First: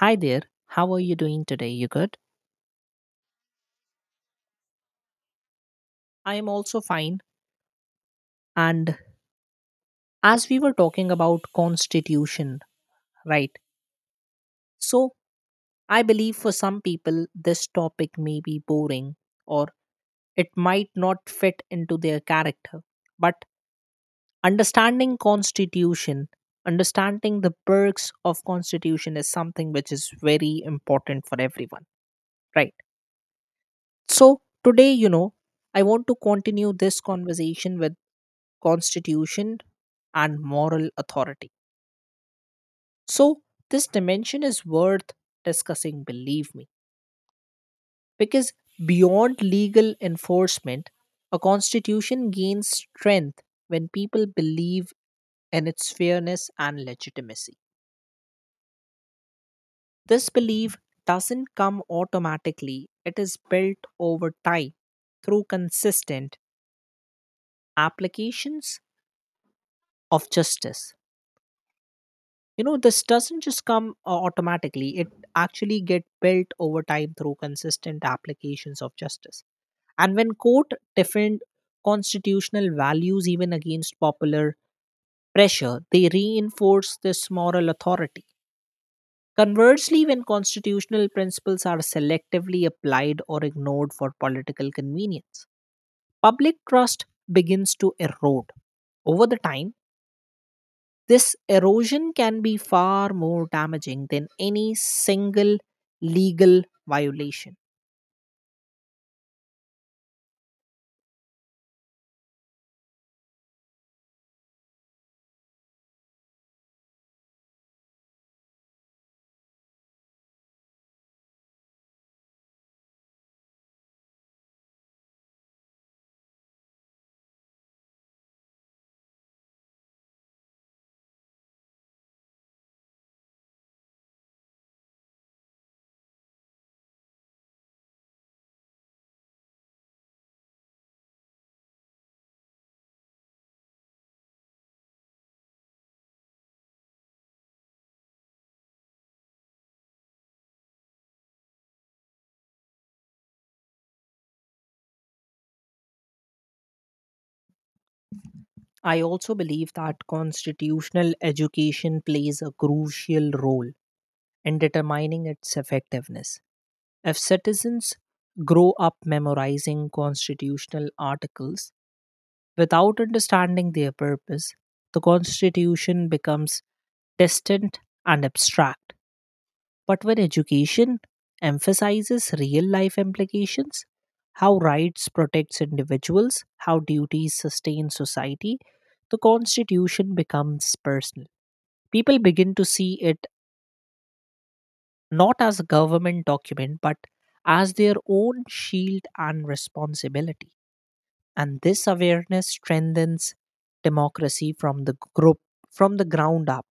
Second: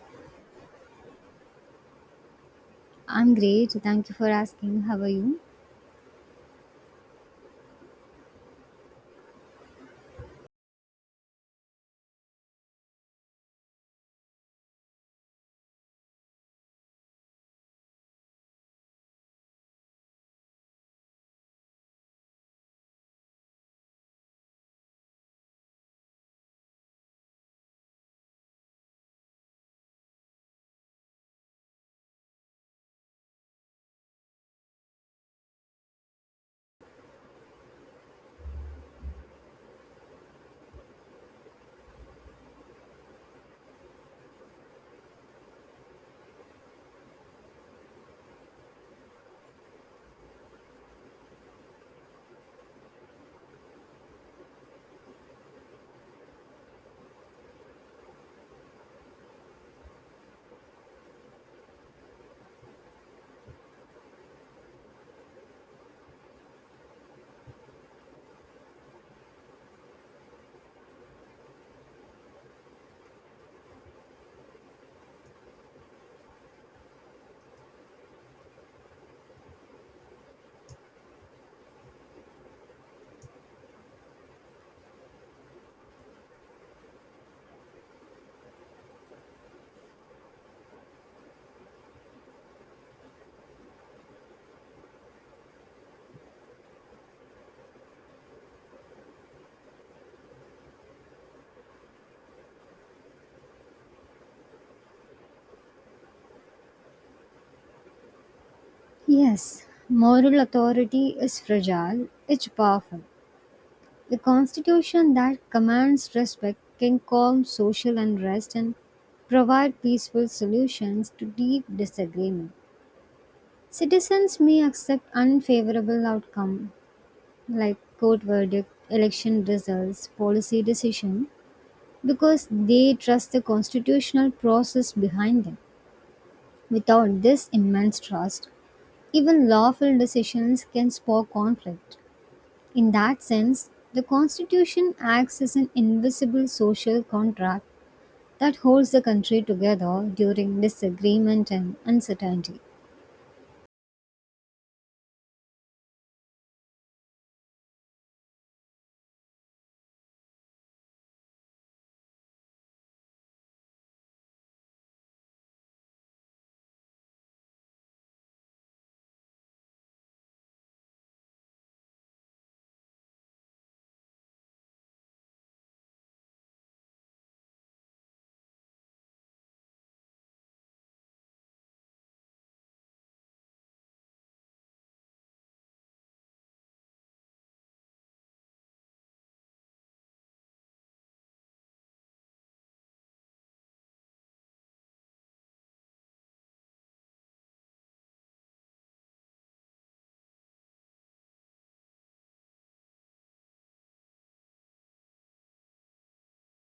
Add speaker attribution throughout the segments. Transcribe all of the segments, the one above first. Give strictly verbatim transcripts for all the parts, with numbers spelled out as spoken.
Speaker 1: Hi there. How are you doing today? You good?
Speaker 2: I'm great. Thank you for asking. How are you?
Speaker 1: I am also fine. And as we were talking about constitution, right? So I believe for some people this topic may be boring or it might not fit into their character. But understanding constitution, understanding the perks of constitution is something which is very important for everyone, right? So today, you know, I want to continue this conversation with constitution and moral authority. So this dimension is worth discussing, believe me, because beyond legal enforcement, a constitution gains strength when people believe in its fairness and legitimacy. This belief doesn't come automatically, it is built over time through consistent applications of justice. You know, this doesn't just come uh, automatically, it actually get built over time through consistent applications of justice. And when court defend constitutional values even against popular pressure, they reinforce this moral authority. Conversely, when constitutional principles are selectively applied or ignored for political convenience, public trust begins to erode over the time. This erosion can be far more damaging than any single legal violation.
Speaker 2: Yes, moral authority is fragile, it's powerful. The constitution that commands respect can calm social unrest and provide peaceful solutions to deep disagreement. Citizens may accept unfavorable outcome like court verdict, election results, policy decision because they trust the constitutional process behind them. Without this immense trust, even lawful decisions can spark conflict. In that sense, the Constitution acts as an invisible social contract that holds the country together during disagreement and uncertainty.
Speaker 1: I also believe that constitutional education plays a crucial role in determining its effectiveness. If citizens grow up memorizing constitutional articles without understanding their purpose, the constitution becomes distant and abstract. But when education emphasizes real life implications, how rights protects individuals, how duties sustain society, the constitution becomes personal. People begin to see it not as a government document but as their own shield and responsibility. And this awareness strengthens democracy from the group from the ground up.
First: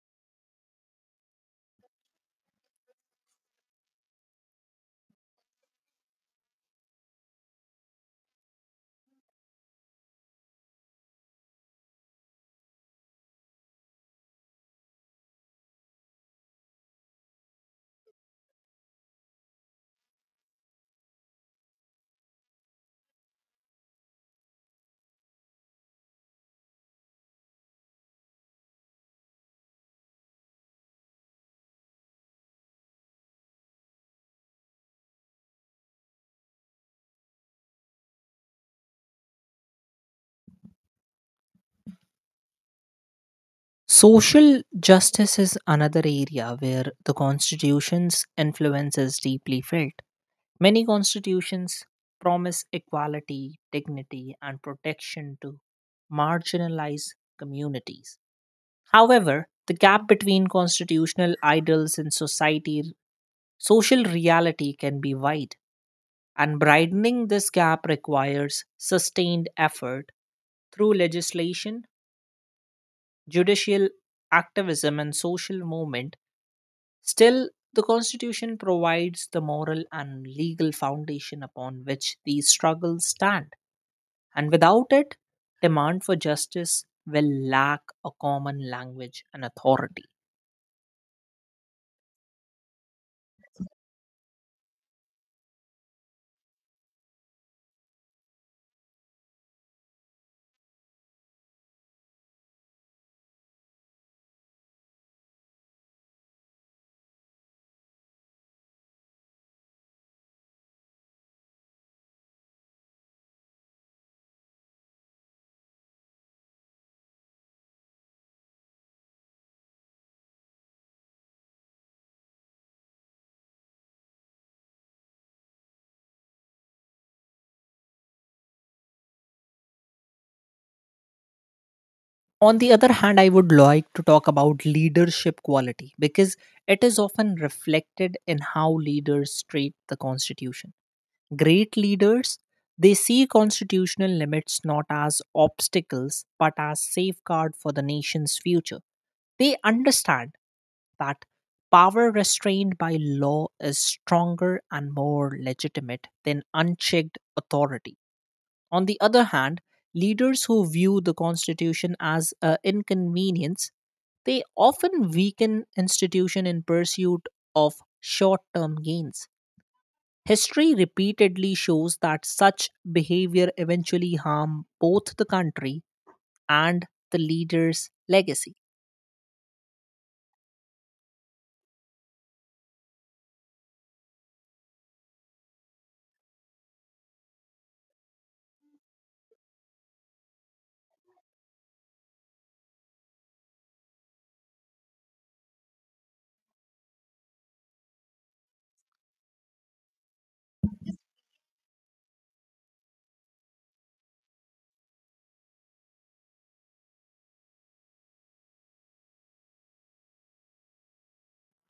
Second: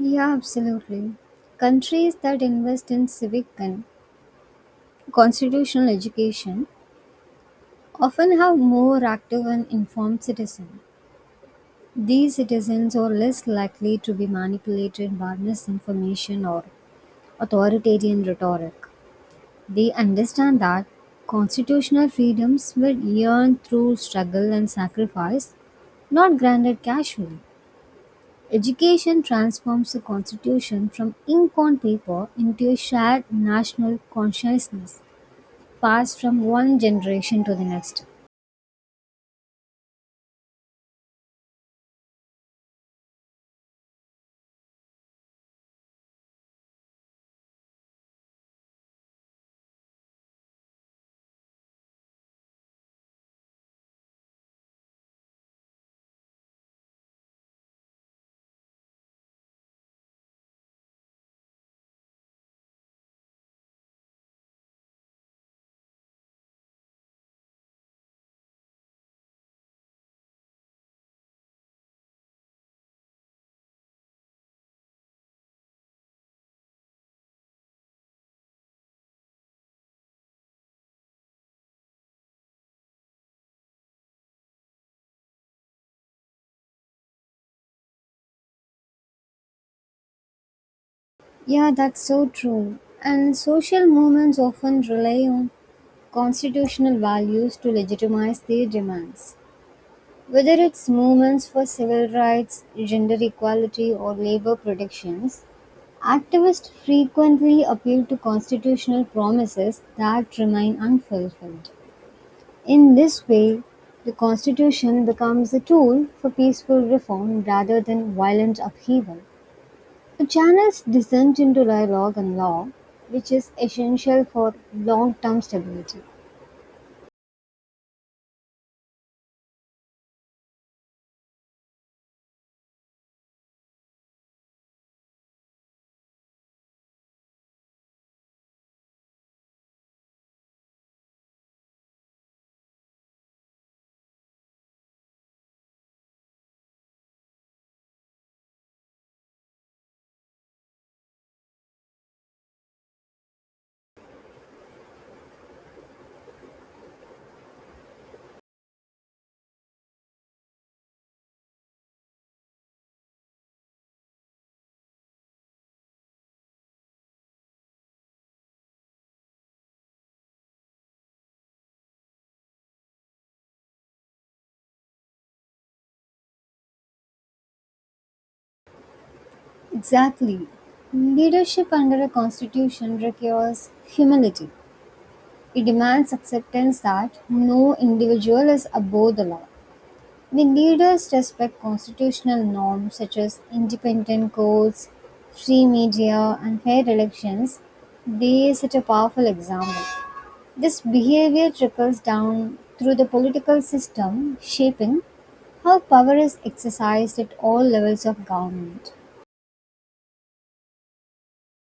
Speaker 2: Yeah, absolutely. Countries that invest in civic and constitutional education often have more active and informed citizens. These citizens are less likely to be manipulated by misinformation or authoritarian rhetoric. They understand that constitutional freedoms were earned through struggle and sacrifice, not granted casually. Education transforms the constitution from ink on paper into a shared national consciousness, passed from one generation to the next.
Speaker 1: Social justice is another area where the constitution's influence is deeply felt. Many constitutions promise equality, dignity, and protection to marginalized communities. However, the gap between constitutional ideals and society social reality can be wide. And widening this gap requires sustained effort through legislation, judicial activism, and social movement. Still, the Constitution provides the moral and legal foundation upon which these struggles stand. And without it, demand for justice will lack a common language and authority.
Speaker 2: Yeah, that's so true. And social movements often rely on constitutional values to legitimize their demands. Whether its movements for civil rights, gender equality, or labor protections, activists frequently appeal to constitutional promises that remain unfulfilled. In this way, the Constitution becomes a tool for peaceful reform rather than violent upheaval. It channels dissent into dialogue and law, which is essential for long term stability.
Speaker 1: On the other hand, I would like to talk about leadership quality because it is often reflected in how leaders treat the Constitution. Great leaders, they see constitutional limits not as obstacles but as safeguard for the nation's future. They understand that power restrained by law is stronger and more legitimate than unchecked authority. On the other hand, leaders who view the constitution as an inconvenience, they often weaken institution in pursuit of short-term gains. History repeatedly shows that such behavior eventually harm both the country and the leader's legacy.
Speaker 2: Exactly. Leadership under a constitution requires humility. It demands acceptance that no individual is above the law. When leaders respect constitutional norms such as independent courts, free media, and fair elections, they set a powerful example. This behavior trickles down through the political system, shaping how power is exercised at all levels of government.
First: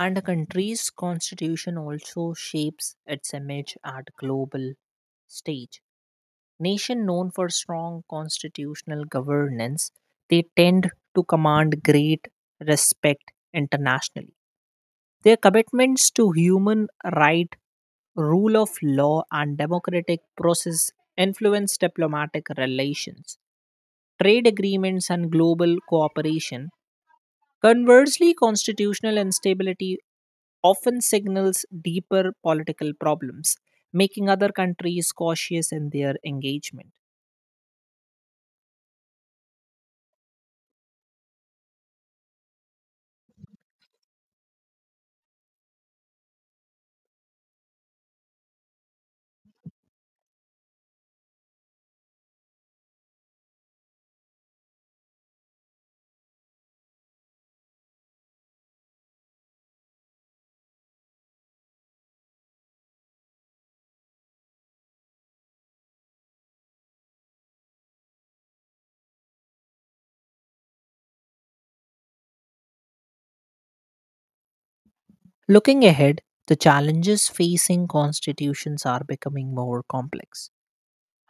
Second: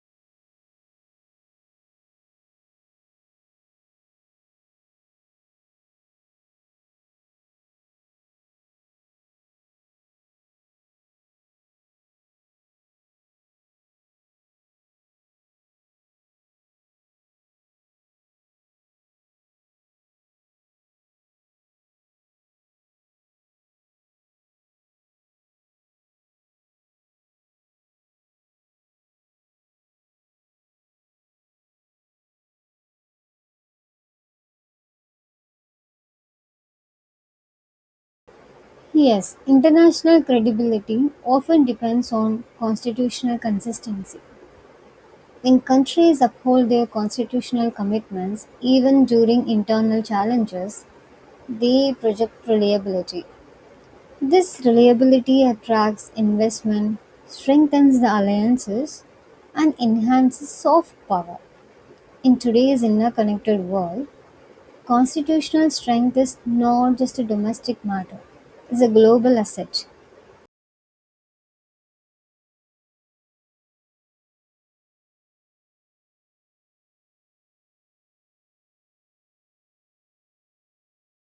Speaker 1: And a country's constitution also shapes its image at global stage. Nation known for strong constitutional governance, they tend to command great respect internationally. Their commitments to human rights, rule of law, and democratic process influence diplomatic relations, trade agreements, and global cooperation. Conversely, constitutional instability often signals deeper political problems, making other countries cautious in their engagement.
Speaker 2: Yes, international credibility often depends on constitutional consistency. When countries uphold their constitutional commitments, even during internal challenges, they project reliability. This reliability attracts investment, strengthens the alliances, and enhances soft power. In today's interconnected world, constitutional strength is not just a domestic matter, it's a global asset.
Speaker 1: Looking ahead, the challenges facing constitutions are becoming more complex.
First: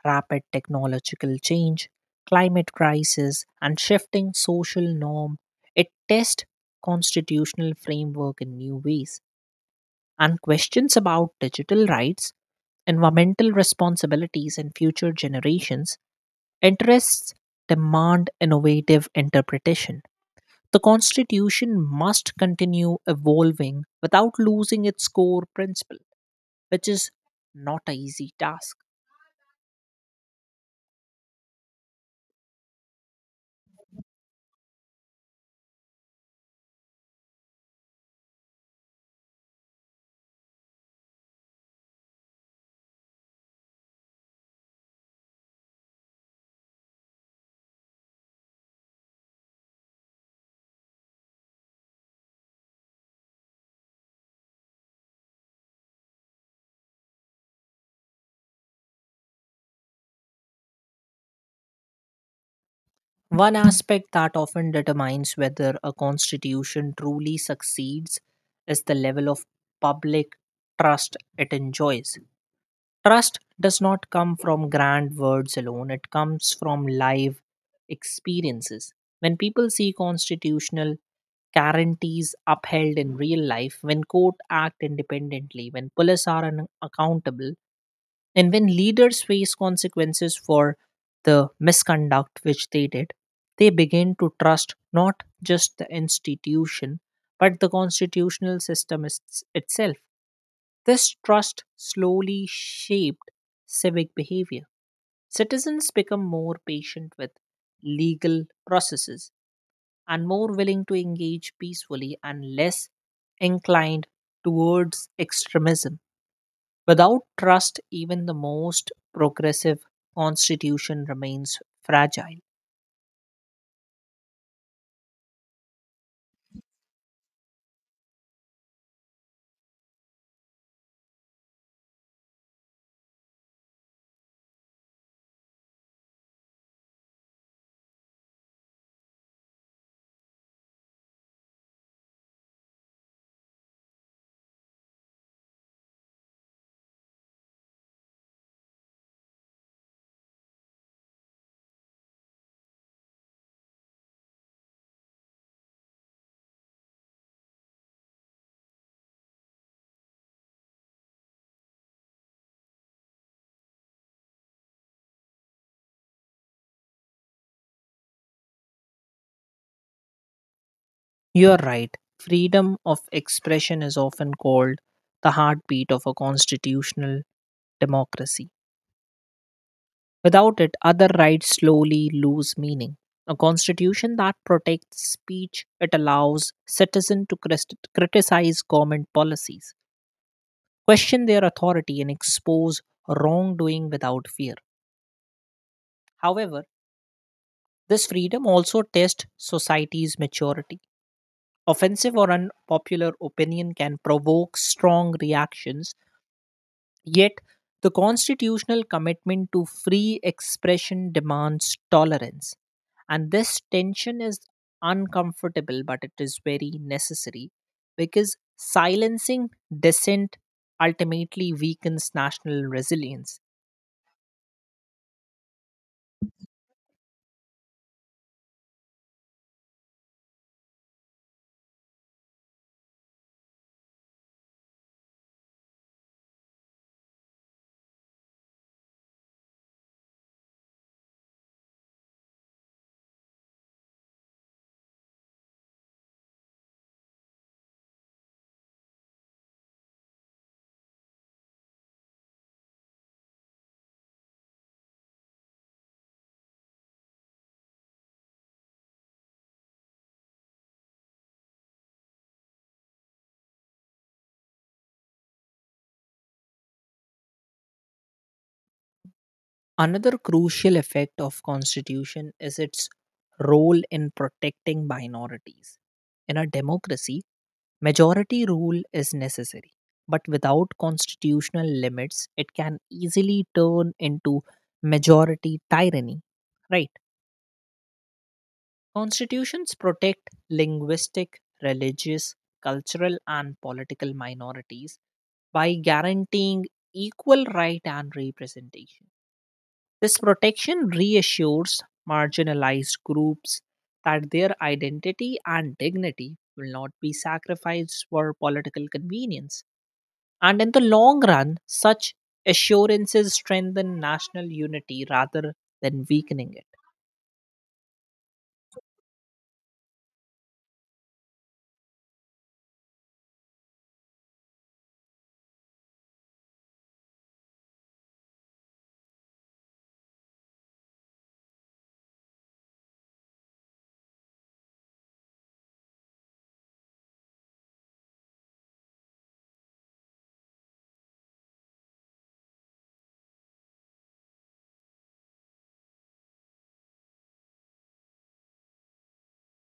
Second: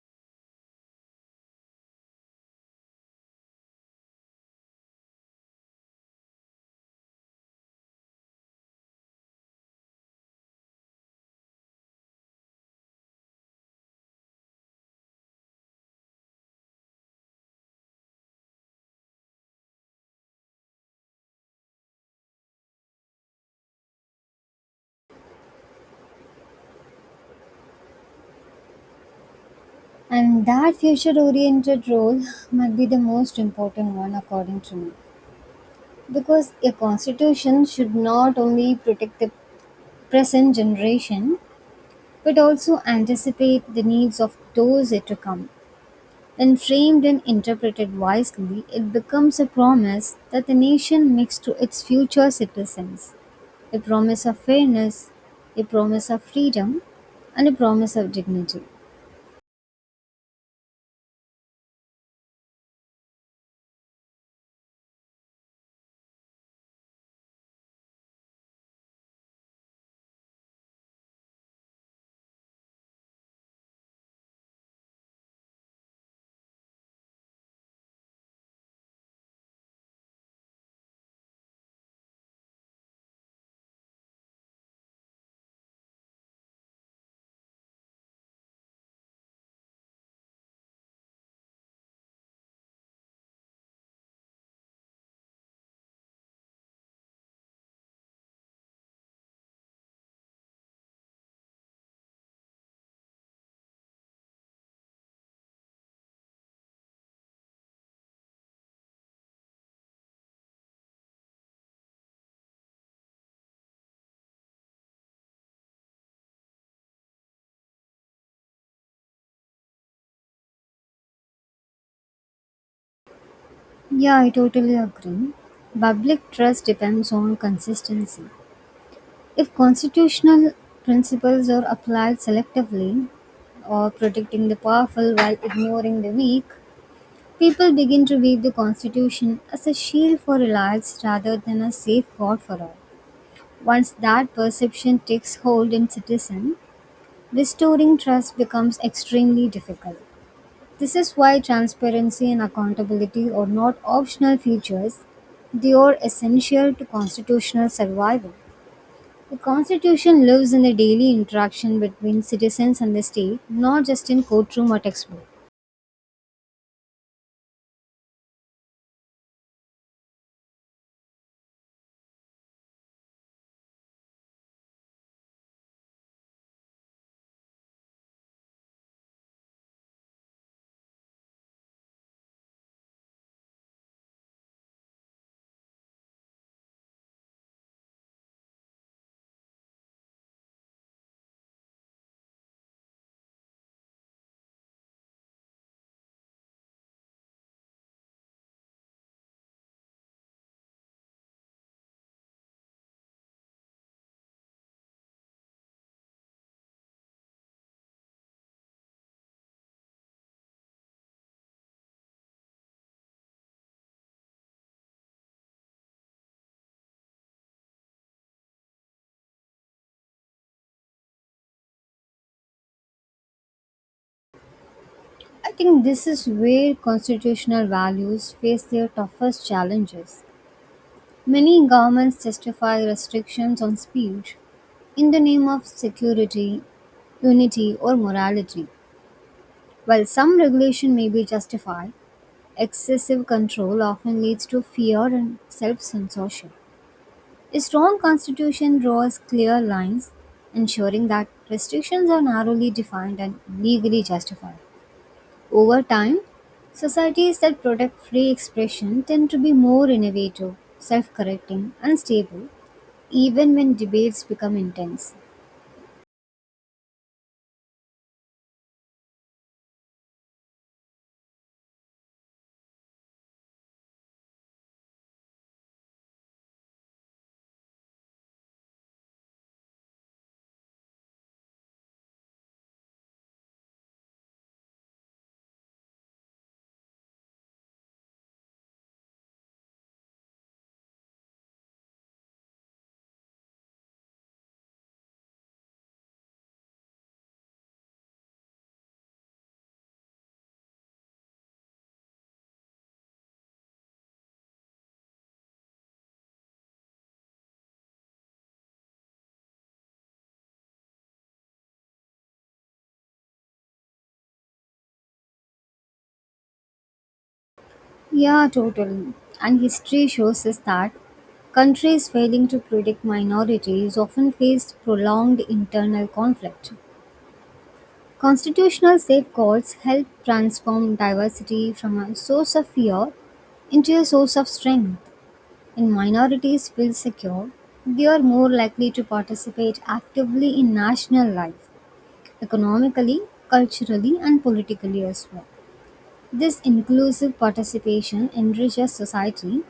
Speaker 1: Rapid technological change, climate crisis, and shifting social norm, it tests constitutional framework in new ways, and questions about digital rights, environmental responsibilities, and future generations interests demand innovative interpretation. The Constitution must continue evolving without losing its core principle, which is not an easy task.
Speaker 2: And that future oriented role might be the most important one, according to me. Because a constitution should not only protect the present generation, but also anticipate the needs of those yet to come. When framed and interpreted wisely, it becomes a promise that the nation makes to its future citizens, a promise of fairness, a promise of freedom, and a promise of dignity.
Speaker 1: One aspect that often determines whether a constitution truly succeeds is the level of public trust it enjoys. Trust does not come from grand words alone, it comes from live experiences. When people see constitutional guarantees upheld in real life, when court act independently, when police are un- accountable, and when leaders face consequences for the misconduct which they did, they begin to trust not just the institution, but the constitutional system is- itself. This trust slowly shaped civic behavior. Citizens become more patient with legal processes and more willing to engage peacefully and less inclined towards extremism. Without trust, even the most progressive constitution remains fragile.
Speaker 2: Yeah, I totally agree. Public trust depends on consistency. If constitutional principles are applied selectively, or protecting the powerful while ignoring the weak, people begin to view the Constitution as a shield for elites rather than a safeguard for all. Once that perception takes hold in citizens, restoring trust becomes extremely difficult. This is why transparency and accountability are not optional features, they are essential to constitutional survival. The Constitution lives in the daily interaction between citizens and the state, not just in courtroom or textbook.
Speaker 1: You are right. Freedom of expression is often called the heartbeat of a constitutional democracy. Without it, other rights slowly lose meaning. A constitution that protects speech, it allows citizens to crist- criticize government policies, question their authority, and expose wrongdoing without fear. However, this freedom also tests society's maturity. Offensive or unpopular opinion can provoke strong reactions, yet, the constitutional commitment to free expression demands tolerance. And this tension is uncomfortable, but it is very necessary because silencing dissent ultimately weakens national resilience.
Speaker 2: I think this is where constitutional values face their toughest challenges. Many governments justify restrictions on speech in the name of security, unity, or morality. While some regulation may be justified, excessive control often leads to fear and self censorship. A strong constitution draws clear lines, ensuring that restrictions are narrowly defined and legally justified. Over time, societies that protect free expression tend to be more innovative, self correcting, and stable, even when debates become intense.
Speaker 1: Another crucial effect of constitution is its role in protecting minorities. In a democracy, majority rule is necessary, but without constitutional limits, it can easily turn into majority tyranny. Right? Constitutions protect linguistic, religious, cultural and political minorities by guaranteeing equal right and representation. This protection reassures marginalized groups that their identity and dignity will not be sacrificed for political convenience. And in the long run, such assurances strengthen national unity rather than weakening it.
Speaker 2: Yeah, totally. And history shows us that countries failing to protect minorities often faced prolonged internal conflict. Constitutional safeguards help transform diversity from a source of fear into a source of strength. When minorities feel secure, they are more likely to participate actively in national life, economically, culturally, and politically as well. This inclusive participation enriches society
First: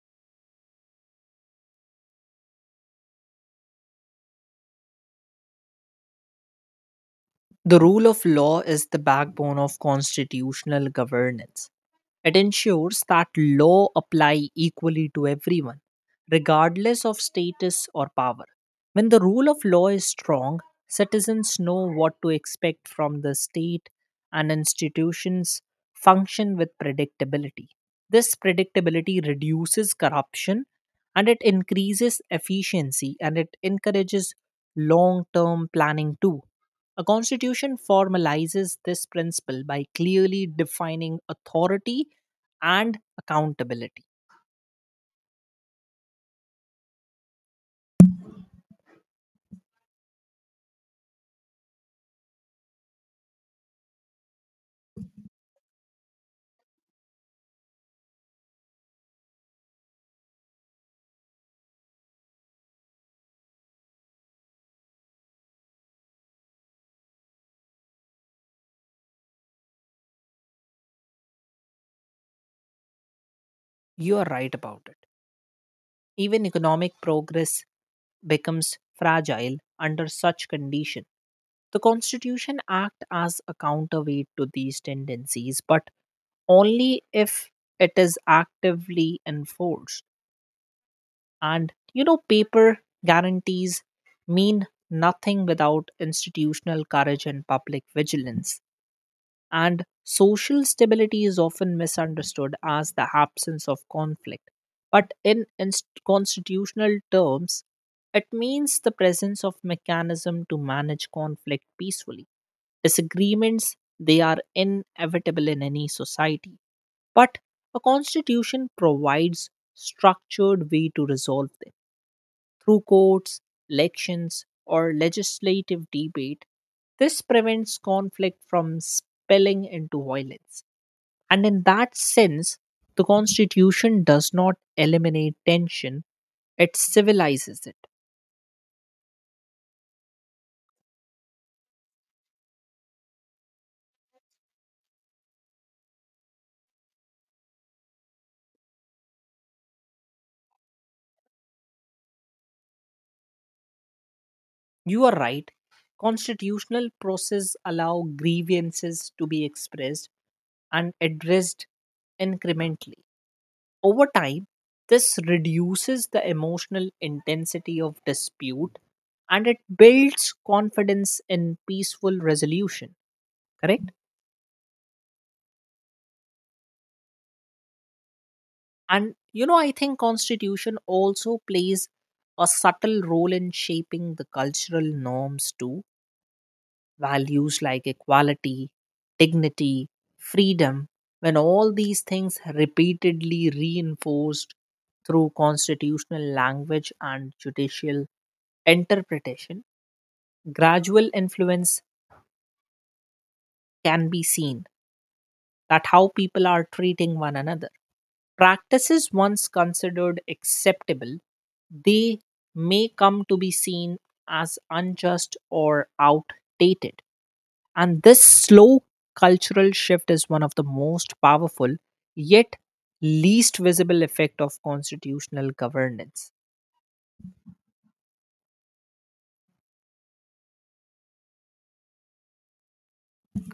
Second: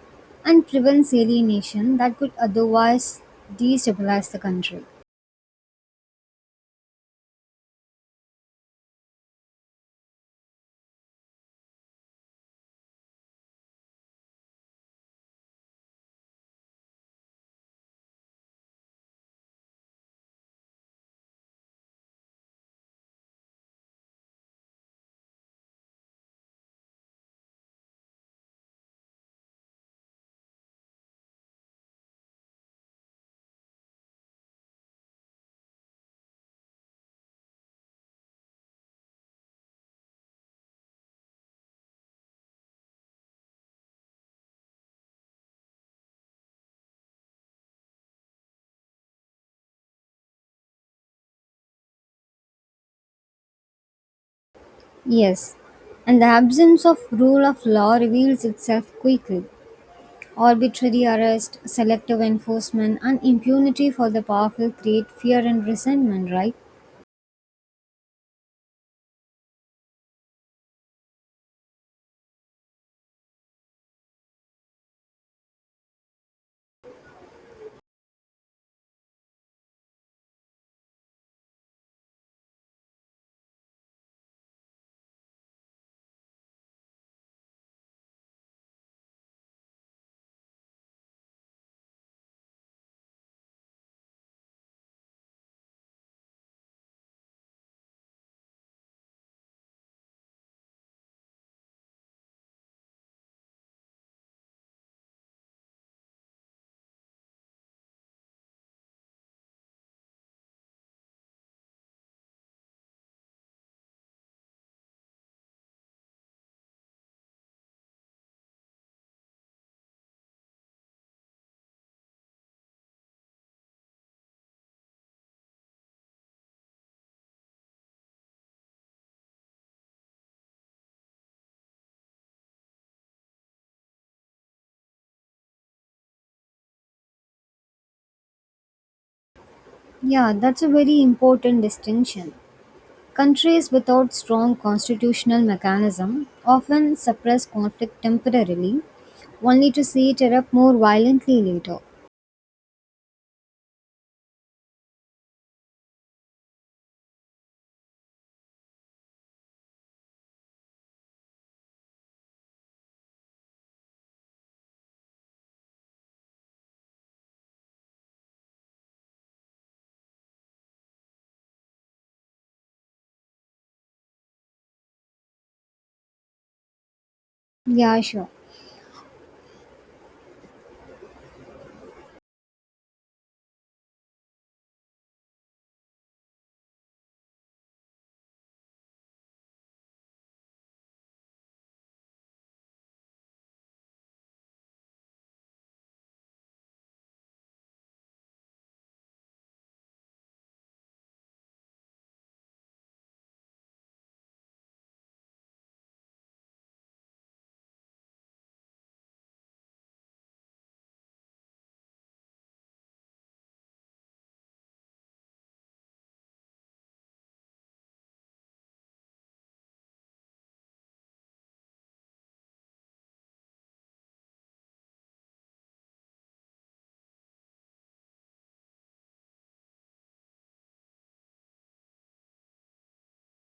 Speaker 2: and prevents alienation that could otherwise destabilize the country.
Speaker 1: The rule of law is the backbone of constitutional governance. It ensures that law apply equally to everyone, regardless of status or power. When the rule of law is strong, citizens know what to expect from the state and institutions function with predictability. This predictability reduces corruption and it increases efficiency and it encourages long term planning too. A constitution formalizes this principle by clearly defining authority and accountability.
Speaker 2: Yes, and the absence of rule of law reveals itself quickly. Arbitrary arrest, selective enforcement, and impunity for the powerful create fear and resentment, right?
Speaker 1: You are right about it. Even economic progress becomes fragile under such condition. The Constitution acts as a counterweight to these tendencies, but only if it is actively enforced. And you know, paper guarantees mean nothing without institutional courage and public vigilance. And social stability is often misunderstood as the absence of conflict. But in inst- constitutional terms, it means the presence of mechanism to manage conflict peacefully. Disagreements, they are inevitable in any society. But a constitution provides structured way to resolve them through courts, elections, or legislative debate. This prevents conflict from spilling into violence. And in that sense, the Constitution does not eliminate tension, it civilizes it.
Speaker 2: Yeah, that's a very important distinction. Countries without strong constitutional mechanism often suppress conflict temporarily, only to see it erupt more violently later.
Speaker 1: You are right. Constitutional process allow grievances to be expressed and addressed incrementally. Over time, this reduces the emotional intensity of dispute and it builds confidence in peaceful resolution, correct?
Speaker 2: Yeah, sure.
Speaker 1: And you know, I think constitution also plays a subtle role in shaping the cultural norms too. Values like equality, dignity, freedom, when all these things repeatedly reinforced through constitutional language and judicial interpretation, gradual influence can be seen that how people are treating one another. Practices once considered acceptable, they may come to be seen as unjust or outdated. And this slow cultural shift is one of the most powerful yet least visible effect of constitutional governance.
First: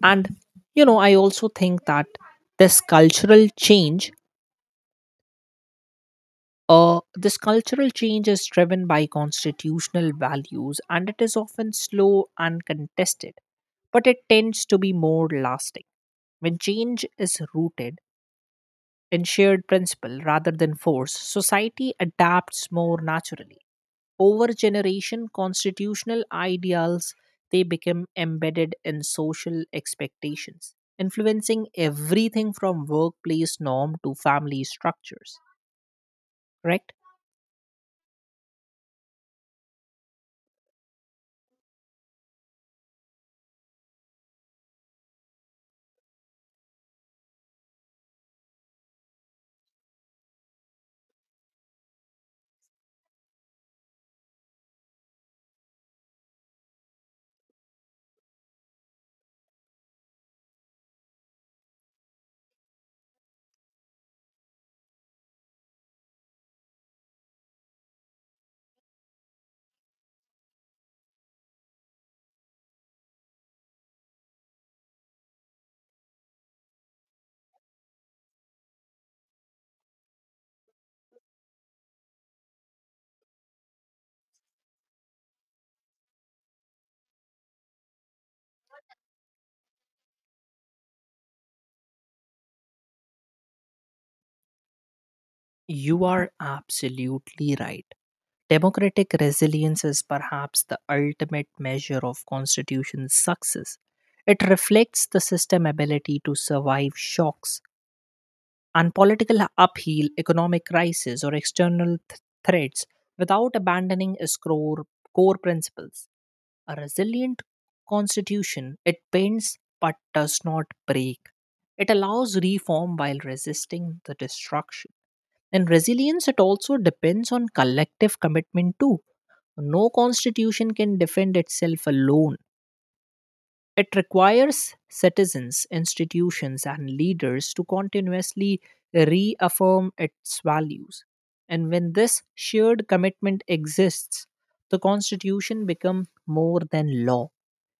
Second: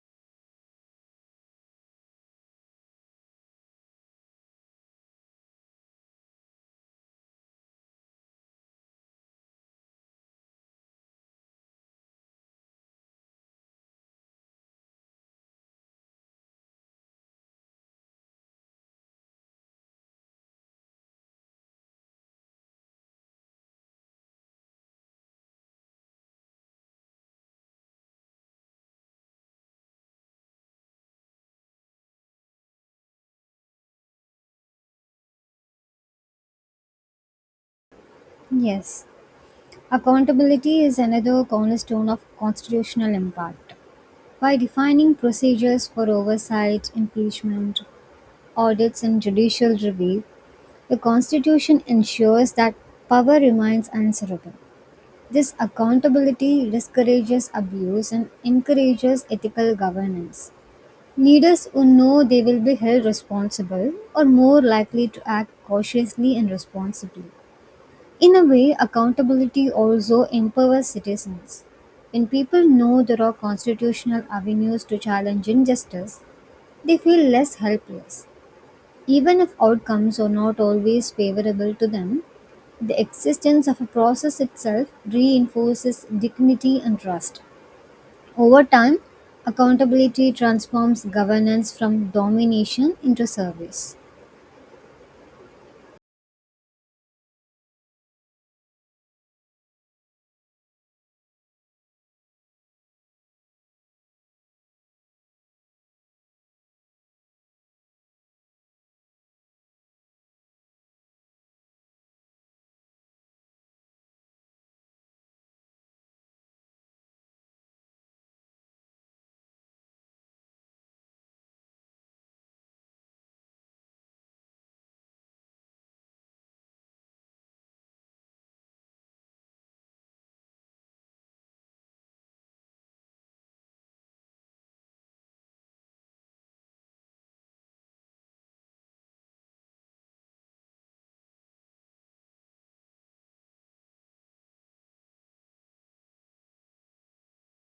Speaker 1: And you know, I also think that this cultural change Uh, this cultural change is driven by constitutional values and it is often slow and contested, but it tends to be more lasting. When change is rooted in shared principle rather than force, society adapts more naturally. Over generation, constitutional ideals they become embedded in social expectations, influencing everything from workplace norm to family structures. Correct?
Speaker 2: Yes. Accountability is another cornerstone of constitutional impact. By defining procedures for oversight, impeachment, audits, and judicial review, the Constitution ensures that power remains answerable; this accountability discourages abuse and encourages ethical governance. Leaders who know they will be held responsible are more likely to act cautiously and responsibly. In a way, accountability also empowers citizens. When people know there are constitutional avenues to challenge injustice, they feel less helpless. Even if outcomes are not always favorable to them, the existence of a process itself reinforces dignity and trust. Over time, accountability transforms governance from domination into service.
Speaker 1: You are absolutely right. Democratic resilience is perhaps the ultimate measure of constitution's success. It reflects the system's ability to survive shocks and political upheaval, economic crisis, or external th- threats without abandoning its core, core principles. A resilient constitution, it bends but does not break. It allows reform while resisting the destruction. And resilience, it also depends on collective commitment too. No constitution can defend itself alone. It requires citizens, institutions, and leaders to continuously reaffirm its values. And when this shared commitment exists, the constitution becomes more than law.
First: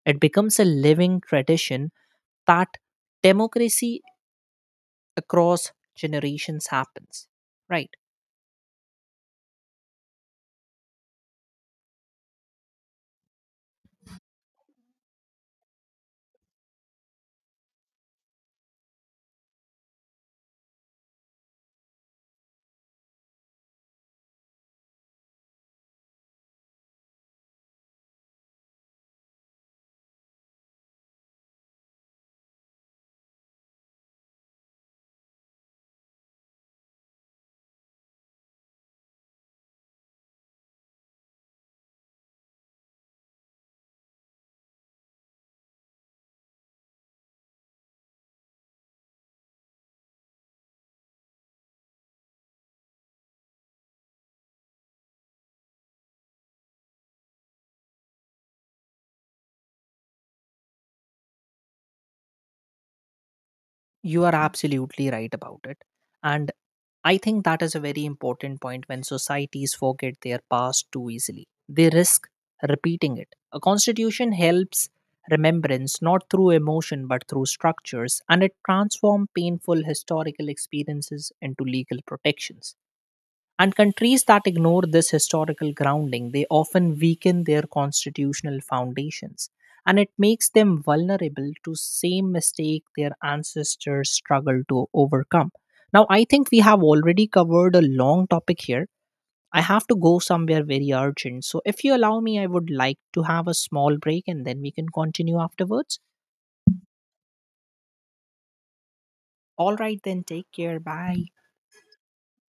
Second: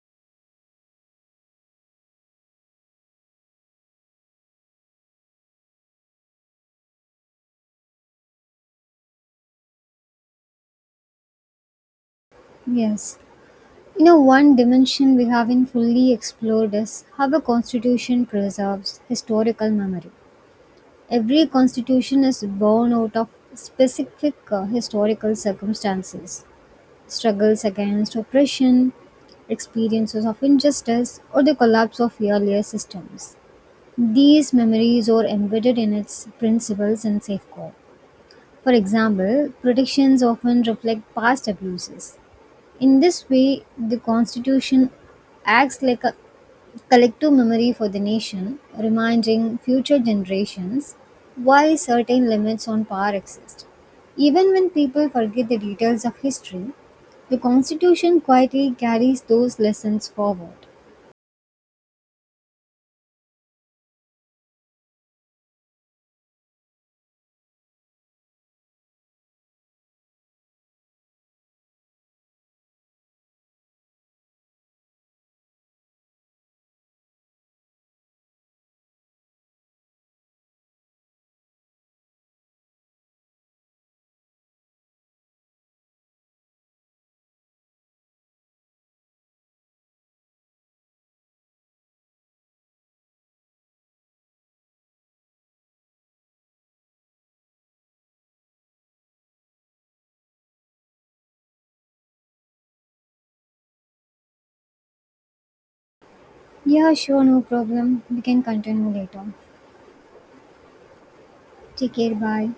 Speaker 1: It becomes a living tradition that democracy across generations happens. Right.
Speaker 2: Yes. You know, one dimension we haven't fully explored is how a constitution preserves historical memory. Every constitution is born out of specific uh, historical circumstances, struggles against oppression, experiences of injustice, or the collapse of earlier systems. These memories are embedded in its principles and safeguards. For example, predictions often reflect past abuses, in this way, the Constitution acts like a collective memory for the nation, reminding future generations why certain limits on power exist. Even when people forget the details of history, the Constitution quietly carries those lessons forward.
Speaker 1: You are absolutely right about it. And I think that is a very important point. When societies forget their past too easily, they risk repeating it. A constitution helps remembrance not through emotion but through structures, and it transforms painful historical experiences into legal protections. And countries that ignore this historical grounding, they often weaken their constitutional foundations. And it makes them vulnerable to same mistake their ancestors struggled to overcome. Now, I think we have already covered a long topic here. I have to go somewhere very urgent. So, if you allow me, I would like to have a small break and then we can continue afterwards.
Speaker 2: Yeah, sure, no problem. We can continue later.
Speaker 1: All right, then take care. Bye.
Speaker 2: Take care, bye.